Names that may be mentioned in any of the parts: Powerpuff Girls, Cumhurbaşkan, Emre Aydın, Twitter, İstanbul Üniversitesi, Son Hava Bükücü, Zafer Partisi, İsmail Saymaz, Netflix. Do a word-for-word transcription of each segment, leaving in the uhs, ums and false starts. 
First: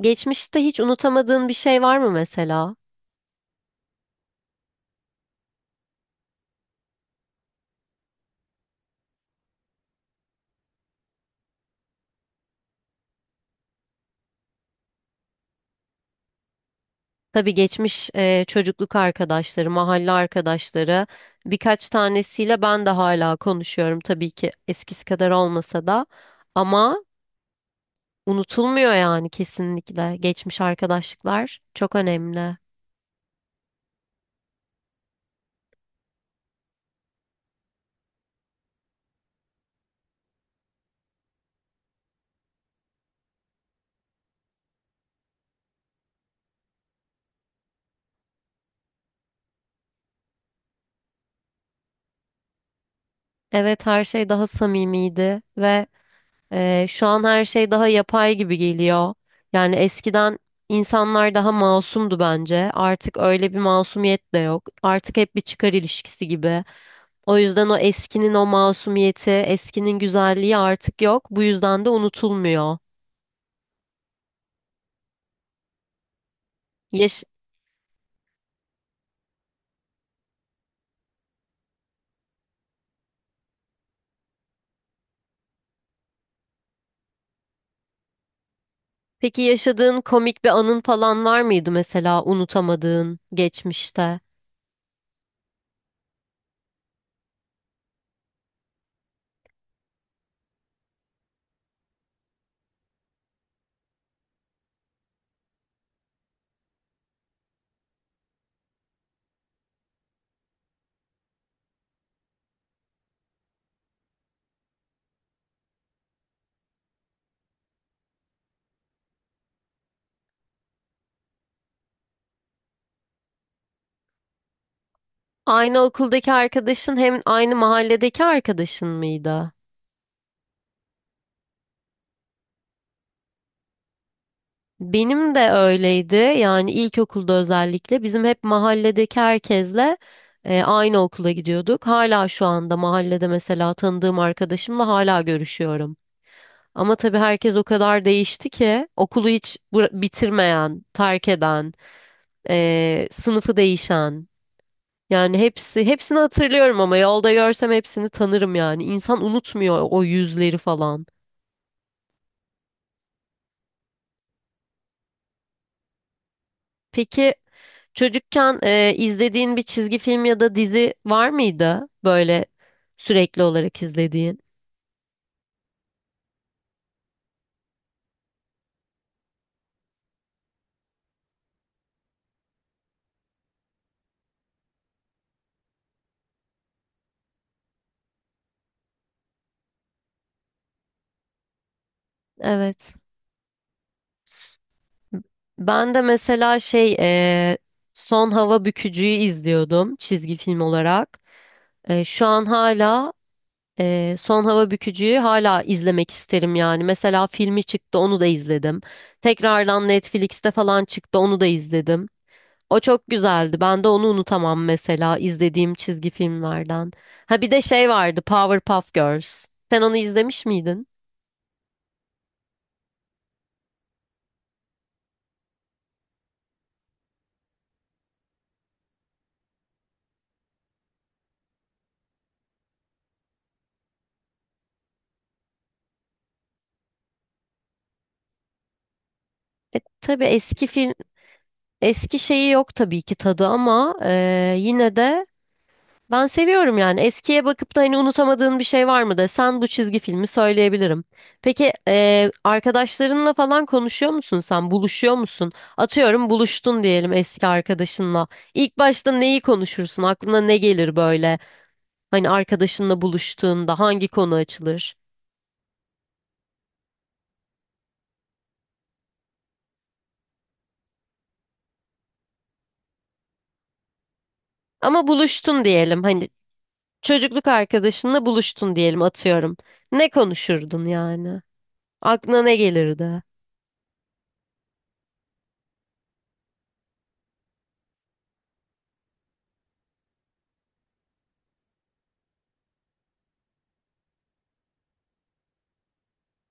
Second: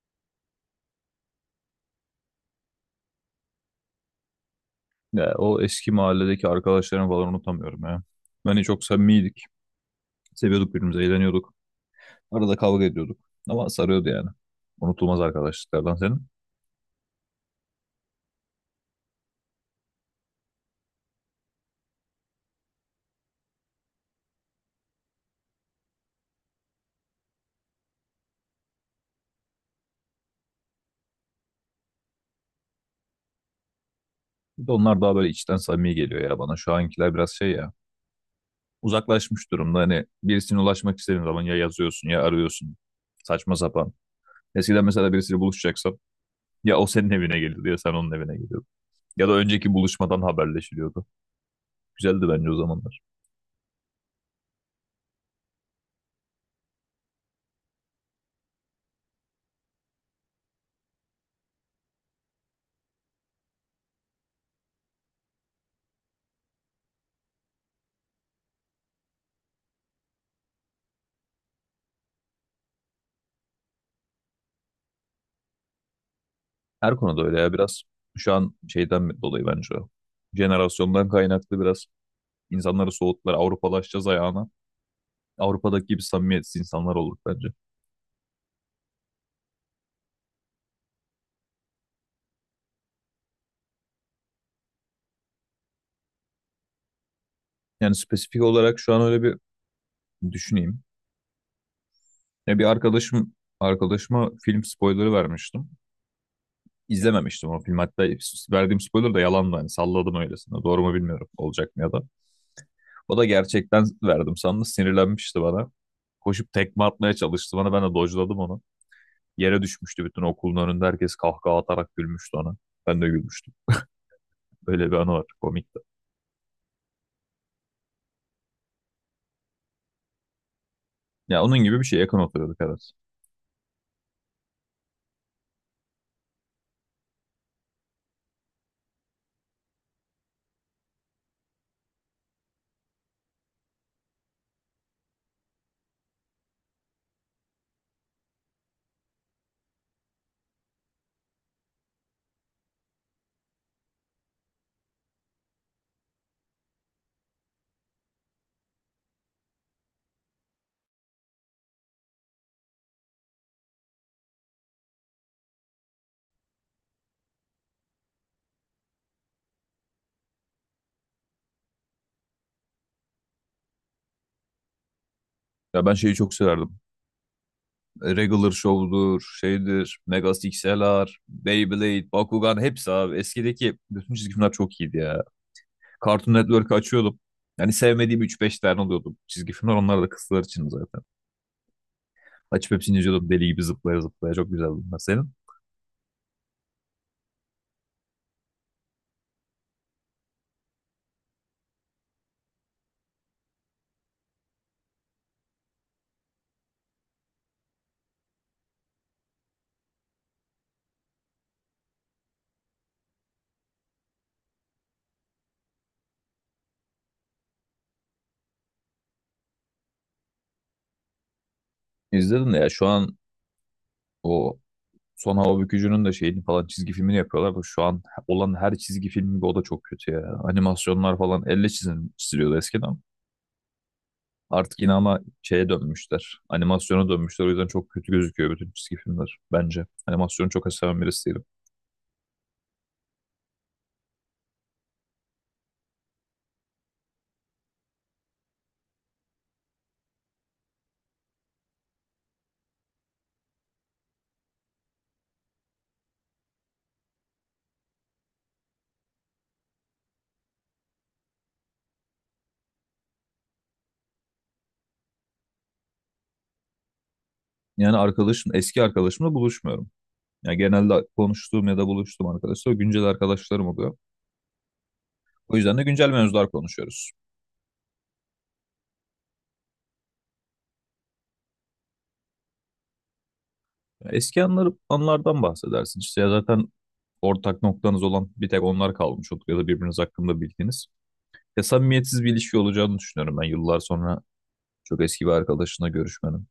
Geçmişte hiç unutamadığın bir şey var mı mesela? Ya, o eski mahalledeki arkadaşlarımı falan unutamıyorum ya. Hani çok samimiydik. Seviyorduk birbirimizi, eğleniyorduk. Arada kavga ediyorduk. Ama sarıyordu yani. Unutulmaz arkadaşlıklardan senin. Tabii geçmiş e, çocukluk arkadaşları, mahalle arkadaşları birkaç tanesiyle ben de hala konuşuyorum, tabii ki eskisi kadar olmasa da, ama unutulmuyor yani kesinlikle. Geçmiş arkadaşlıklar çok önemli. Bir de onlar daha böyle içten samimi geliyor ya bana. Şu ankiler biraz şey ya. Uzaklaşmış durumda. Hani birisine ulaşmak istediğin zaman ya yazıyorsun ya arıyorsun. Saçma sapan. Eskiden mesela birisiyle buluşacaksam ya o senin evine geliyordu ya sen onun evine geliyordun. Ya da önceki buluşmadan haberleşiliyordu. Güzeldi bence o zamanlar. Evet, her şey daha samimiydi ve Ee, şu an her şey daha yapay gibi geliyor. Yani eskiden insanlar daha masumdu bence. Artık öyle bir masumiyet de yok. Artık hep bir çıkar ilişkisi gibi. O yüzden o eskinin o masumiyeti, eskinin güzelliği artık yok. Bu yüzden de unutulmuyor. Her konuda Yaş- öyle ya biraz şu an şeyden dolayı bence o. Jenerasyondan kaynaklı biraz insanları soğuttular. Avrupalaşacağız ayağına. Avrupa'daki gibi samimiyetsiz insanlar olduk bence. Peki yaşadığın komik bir anın falan var mıydı mesela unutamadığın geçmişte? Yani spesifik olarak şu an öyle bir düşüneyim. Ya bir arkadaşım arkadaşıma film spoilerı vermiştim. İzlememiştim o film. Hatta verdiğim spoiler da yalandı. Hani salladım öylesine. Doğru mu bilmiyorum olacak mı ya da. O da gerçekten verdim sandı. Sinirlenmişti bana. Koşup tekme atmaya çalıştı bana. Ben de dojladım onu. Yere düşmüştü bütün okulun önünde. Herkes kahkaha atarak gülmüştü ona. Ben de gülmüştüm. Böyle bir anı var. Aynı Komikti. okuldaki arkadaşın hem aynı mahalledeki arkadaşın mıydı? Ya onun gibi bir şey, yakın oturuyorduk, evet. Benim de öyleydi. Yani ilkokulda özellikle bizim hep mahalledeki herkesle e, aynı okula gidiyorduk. Hala şu anda mahallede mesela tanıdığım arkadaşımla hala görüşüyorum. Ama tabii herkes o kadar değişti ki, okulu hiç bıra- bitirmeyen, terk eden, e, sınıfı değişen. Yani hepsi hepsini hatırlıyorum, ama yolda görsem hepsini tanırım yani. İnsan unutmuyor o yüzleri falan. Peki, çocukken e, izlediğin bir çizgi film ya da dizi var mıydı böyle sürekli olarak izlediğin? Ya ben şeyi çok severdim. Regular Show'dur, şeydir, Mega X L R, Beyblade, Bakugan hepsi abi. Eskideki bütün çizgi filmler çok iyiydi ya. Cartoon Network'ı açıyordum. Yani sevmediğim üç beş tane oluyordu çizgi filmler. Onlar da kızlar için zaten. Açıp Evet. hepsini izliyordum deli gibi zıplaya zıplaya. Çok güzeldi. Senin? Ben de mesela şey, e, Son Hava Bükücü'yü izliyordum çizgi film olarak. E, şu an hala Ee, Son Hava Bükücü'yü hala izlemek isterim yani. Mesela filmi çıktı, onu da izledim. Tekrardan Netflix'te falan çıktı, onu da izledim. O çok güzeldi. Ben de onu unutamam mesela izlediğim çizgi filmlerden. Ha, bir de şey vardı, Powerpuff Girls. Sen onu izlemiş miydin? İzledim de ya şu an o Son Hava Bükücü'nün de şeyini falan, çizgi filmini yapıyorlar. Bu şu an olan her çizgi film gibi o da çok kötü ya. Animasyonlar falan elle çizim, çiziliyordu eskiden. Artık yine ama şeye dönmüşler. Animasyona dönmüşler. O yüzden çok kötü gözüküyor bütün çizgi filmler E, bence. Tabii Animasyonu eski çok film seven birisi değilim. eski şeyi yok tabii ki tadı, ama e, yine de ben seviyorum yani. Eskiye bakıp da hani unutamadığın bir şey var mı desen, bu çizgi filmi söyleyebilirim. Peki, eee, arkadaşlarınla falan konuşuyor musun sen? Buluşuyor musun? Atıyorum, buluştun diyelim eski arkadaşınla. İlk başta neyi konuşursun? Aklına ne gelir böyle? Hani arkadaşınla buluştuğunda hangi konu açılır? Yani arkadaşım, eski arkadaşımla buluşmuyorum. Yani genelde konuştuğum ya da buluştuğum arkadaşlar güncel arkadaşlarım oluyor. Ama O buluştun yüzden de diyelim. güncel Hani mevzular konuşuyoruz. çocukluk arkadaşınla buluştun diyelim, atıyorum. Ne konuşurdun yani? Aklına ne gelirdi? Eski anları, anlardan bahsedersin. İşte ya zaten ortak noktanız olan bir tek onlar kalmış olur ya da birbiriniz hakkında bildiğiniz. Ya samimiyetsiz bir ilişki olacağını düşünüyorum ben yıllar sonra çok eski bir arkadaşına görüşmenin.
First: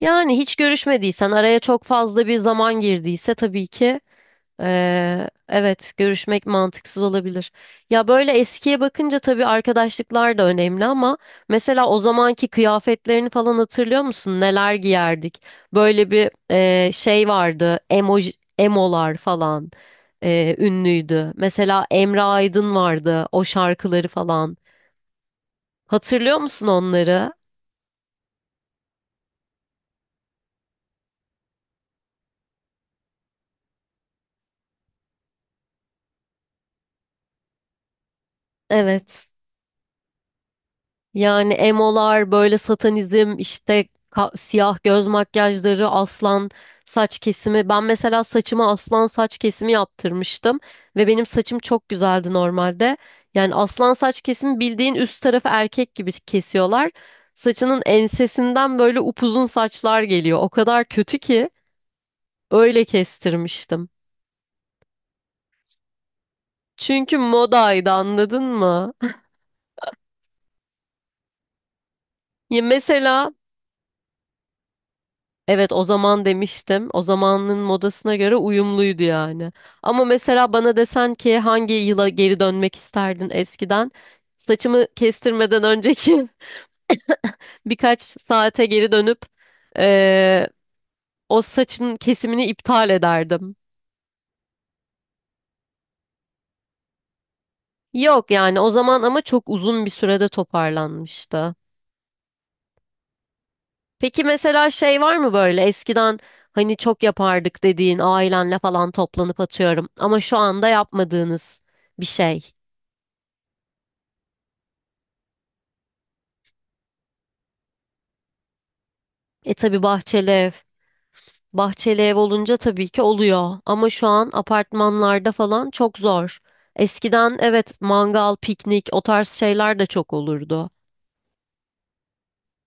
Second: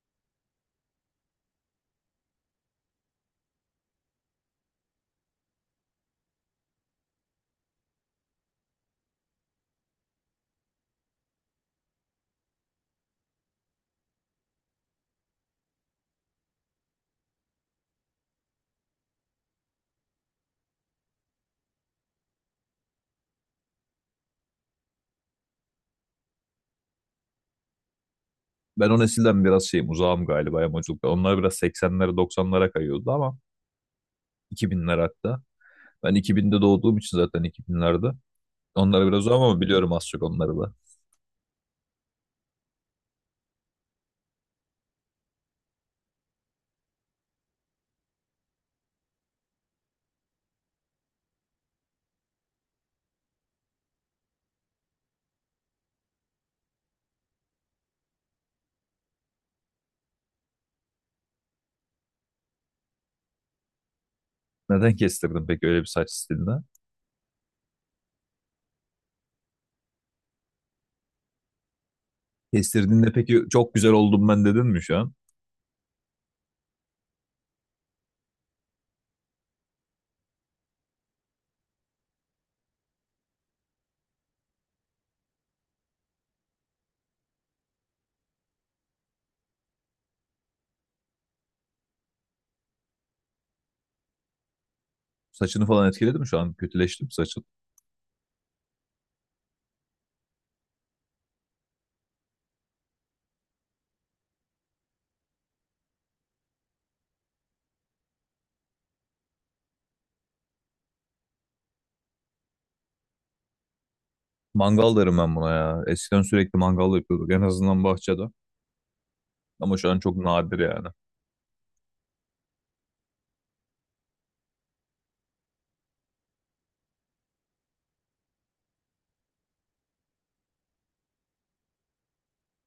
Yani hiç görüşmediysen, araya çok fazla bir zaman girdiyse, tabii ki Ee, evet, görüşmek mantıksız olabilir. Ya, böyle eskiye bakınca tabii arkadaşlıklar da önemli, ama mesela o zamanki kıyafetlerini falan hatırlıyor musun? Neler giyerdik? Böyle bir e, şey vardı, emo, emolar falan e, ünlüydü. Mesela Emre Aydın vardı, o şarkıları falan. Hatırlıyor musun onları? Ben o nesilden biraz şeyim, uzağım galiba yamuculukta. Onlar biraz seksenlere doksanlara kayıyordu ama iki binlere hatta. Ben iki binde doğduğum için zaten iki binlerde. Onlara biraz Evet. uzağım ama biliyorum az çok onları da. Yani emolar, böyle satanizm, işte ka- siyah göz makyajları, aslan saç kesimi. Ben mesela saçıma aslan saç kesimi yaptırmıştım ve benim saçım çok güzeldi normalde. Yani aslan saç kesimi, bildiğin üst tarafı erkek gibi kesiyorlar. Saçının ensesinden böyle upuzun saçlar geliyor. O kadar kötü ki, öyle kestirmiştim. Neden kestirdin peki öyle bir saç stilinde? Çünkü modaydı, anladın mı? Ya Kestirdiğinde mesela. peki çok güzel oldum ben dedin mi şu an? Evet, o zaman demiştim. O zamanın modasına göre uyumluydu yani. Ama mesela bana desen ki hangi yıla geri dönmek isterdin eskiden, saçımı kestirmeden önceki birkaç saate geri dönüp eee, o saçın kesimini iptal ederdim. Saçını falan etkiledi mi şu an? Kötüleşti mi saçın? Yok yani o zaman, ama çok uzun bir sürede toparlanmıştı. Peki mesela şey var mı, böyle eskiden hani çok yapardık dediğin, ailenle falan toplanıp atıyorum, ama şu anda yapmadığınız bir şey? Mangal derim ben buna ya. Eskiden sürekli mangal yapıyorduk en azından bahçede. E, Ama tabii, şu an çok bahçeli ev. nadir yani. Bahçeli ev olunca tabii ki oluyor. Ama şu an apartmanlarda falan çok zor. Eskiden evet, mangal, piknik, o tarz şeyler de çok olurdu.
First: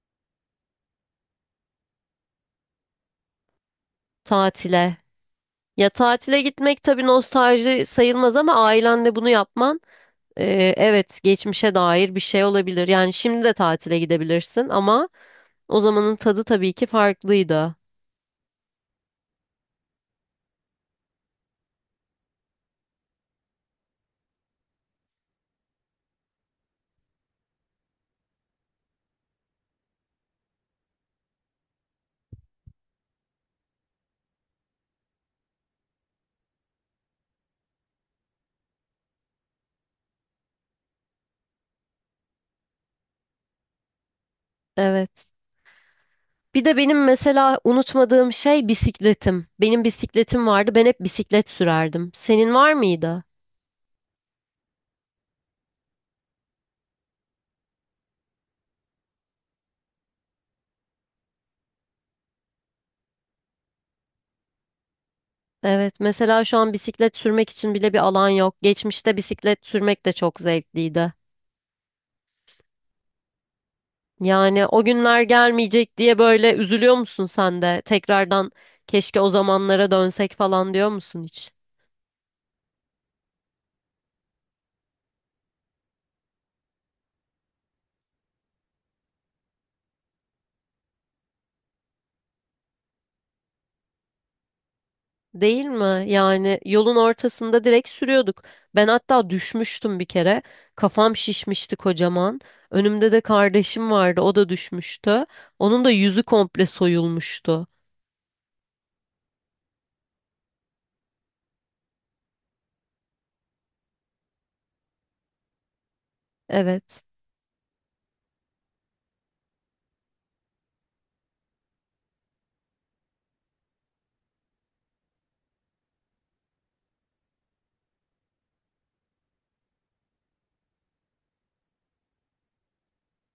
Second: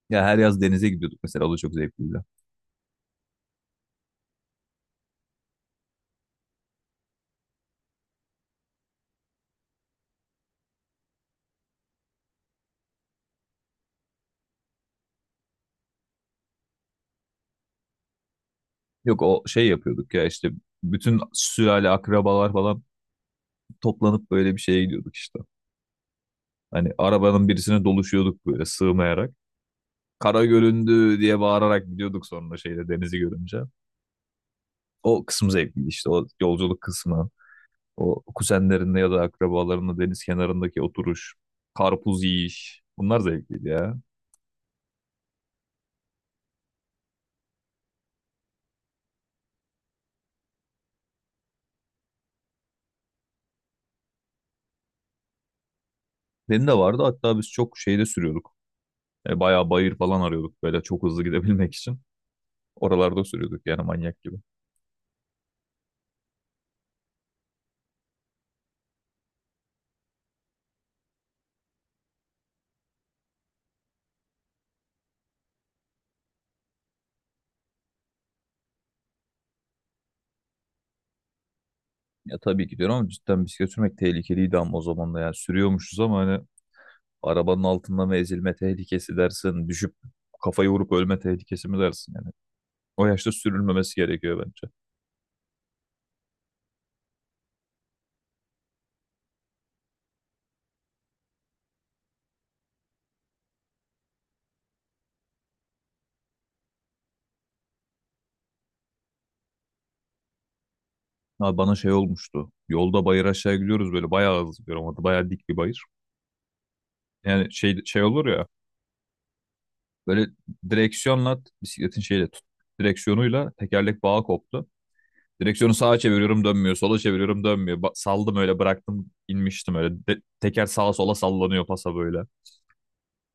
Ya her yaz denize gidiyorduk mesela, o da çok zevkliydi. Tatile. Ya, tatile gitmek tabii nostalji sayılmaz, ama ailenle bunu yapman, e, evet, geçmişe dair bir şey olabilir. Yani şimdi de tatile gidebilirsin, ama o zamanın tadı tabii ki farklıydı. Yok o şey yapıyorduk ya işte, bütün sülale akrabalar falan toplanıp böyle bir şeye gidiyorduk işte. Hani arabanın birisine doluşuyorduk böyle sığmayarak. Kara göründü diye bağırarak gidiyorduk sonra şeyde denizi görünce. O kısım zevkliydi, işte o yolculuk kısmı. O kuzenlerinde ya da akrabalarında deniz kenarındaki oturuş, karpuz yiyiş. Bunlar zevkliydi ya. Evet. Bir de benim mesela unutmadığım şey, bisikletim. Benim bisikletim vardı. Ben hep bisiklet sürerdim. Senin var mıydı? Benim de vardı. Hatta biz çok şeyde sürüyorduk. E, bayağı bayır falan arıyorduk böyle çok hızlı gidebilmek için. Oralarda sürüyorduk yani manyak gibi. Evet, mesela şu an bisiklet sürmek için bile bir alan yok. Geçmişte bisiklet sürmek de çok zevkliydi. Yani o günler gelmeyecek diye böyle üzülüyor musun sen de? Tekrardan keşke o zamanlara dönsek falan diyor musun hiç? Ya tabii ki diyorum, ama cidden bisiklet sürmek tehlikeliydi ama o zaman da, yani sürüyormuşuz ama hani arabanın altında mı ezilme tehlikesi dersin, düşüp kafayı vurup ölme tehlikesi mi dersin yani. O yaşta sürülmemesi gerekiyor bence. Değil mi? Yani yolun ortasında direkt sürüyorduk. Ben hatta düşmüştüm bir kere. Kafam şişmişti kocaman. Önümde de kardeşim vardı. O da düşmüştü. Onun da yüzü komple soyulmuştu. Abi bana şey olmuştu. Yolda bayır aşağı gidiyoruz, böyle bayağı hızlı gidiyorum. Orada bayağı dik bir bayır. Evet. Yani şey şey olur ya, böyle direksiyonla bisikletin şeyle tut, direksiyonuyla tekerlek bağı koptu. Direksiyonu sağa çeviriyorum dönmüyor, sola çeviriyorum dönmüyor. Ba- saldım öyle, bıraktım, inmiştim öyle. De- teker sağa sola sallanıyor pasa böyle.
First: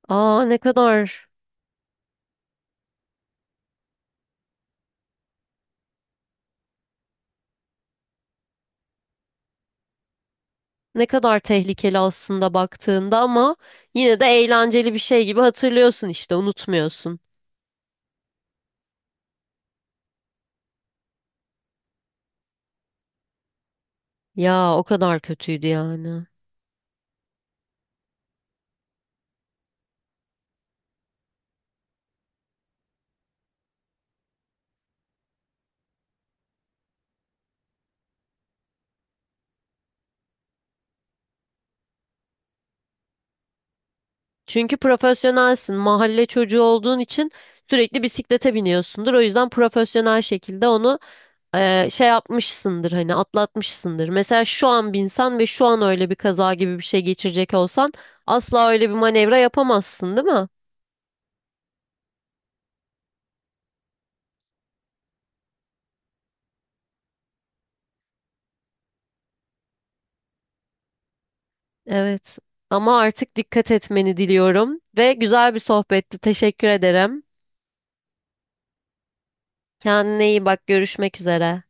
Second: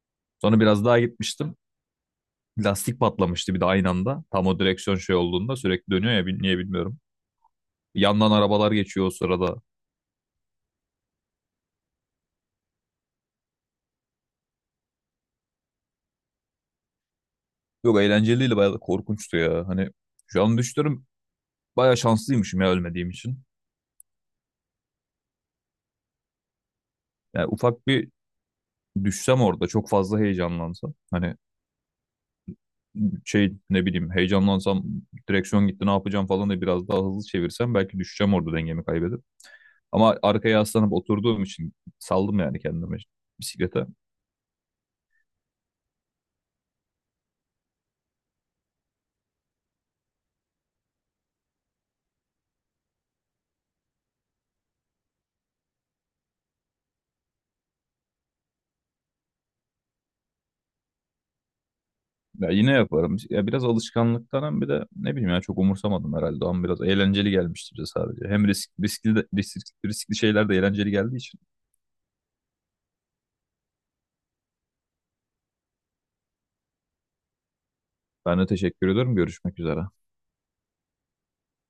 Aa, ne Sonra biraz daha kadar gitmiştim. Lastik patlamıştı bir de aynı anda. Tam o direksiyon şey olduğunda sürekli dönüyor ya, bil- niye bilmiyorum. Yandan arabalar geçiyor o sırada. ne kadar tehlikeli aslında baktığında, ama yine de eğlenceli bir şey gibi hatırlıyorsun işte, unutmuyorsun. Yok, eğlenceliydi, bayağı da korkunçtu ya. Hani şu an düşünüyorum, bayağı şanslıymışım ya ölmediğim için. Ya, o kadar kötüydü yani. Yani ufak bir düşsem orada, çok fazla heyecanlansam. Hani şey, ne bileyim, heyecanlansam, direksiyon gitti ne yapacağım falan, da biraz daha hızlı çevirsem belki düşeceğim orada dengemi kaybedip. Ama arkaya yaslanıp oturduğum için saldım yani kendime, bisiklete. Çünkü profesyonelsin. Mahalle çocuğu olduğun için sürekli bisiklete biniyorsundur. O yüzden profesyonel şekilde onu e, şey yapmışsındır, hani atlatmışsındır. Mesela şu an binsen ve şu an öyle bir kaza gibi bir şey geçirecek olsan, asla öyle bir manevra yapamazsın, değil mi? Ya yine yaparım. Ya biraz alışkanlıktan, hem bir de ne bileyim ya, çok umursamadım herhalde. Ama biraz eğlenceli gelmişti bize sadece. Hem risk, riskli, de- risk- riskli şeyler de eğlenceli geldiği için. Evet. Ama artık dikkat etmeni diliyorum ve güzel bir sohbetti. Teşekkür ederim. Ben de teşekkür ediyorum. Görüşmek üzere. Kendine iyi bak. Görüşmek üzere.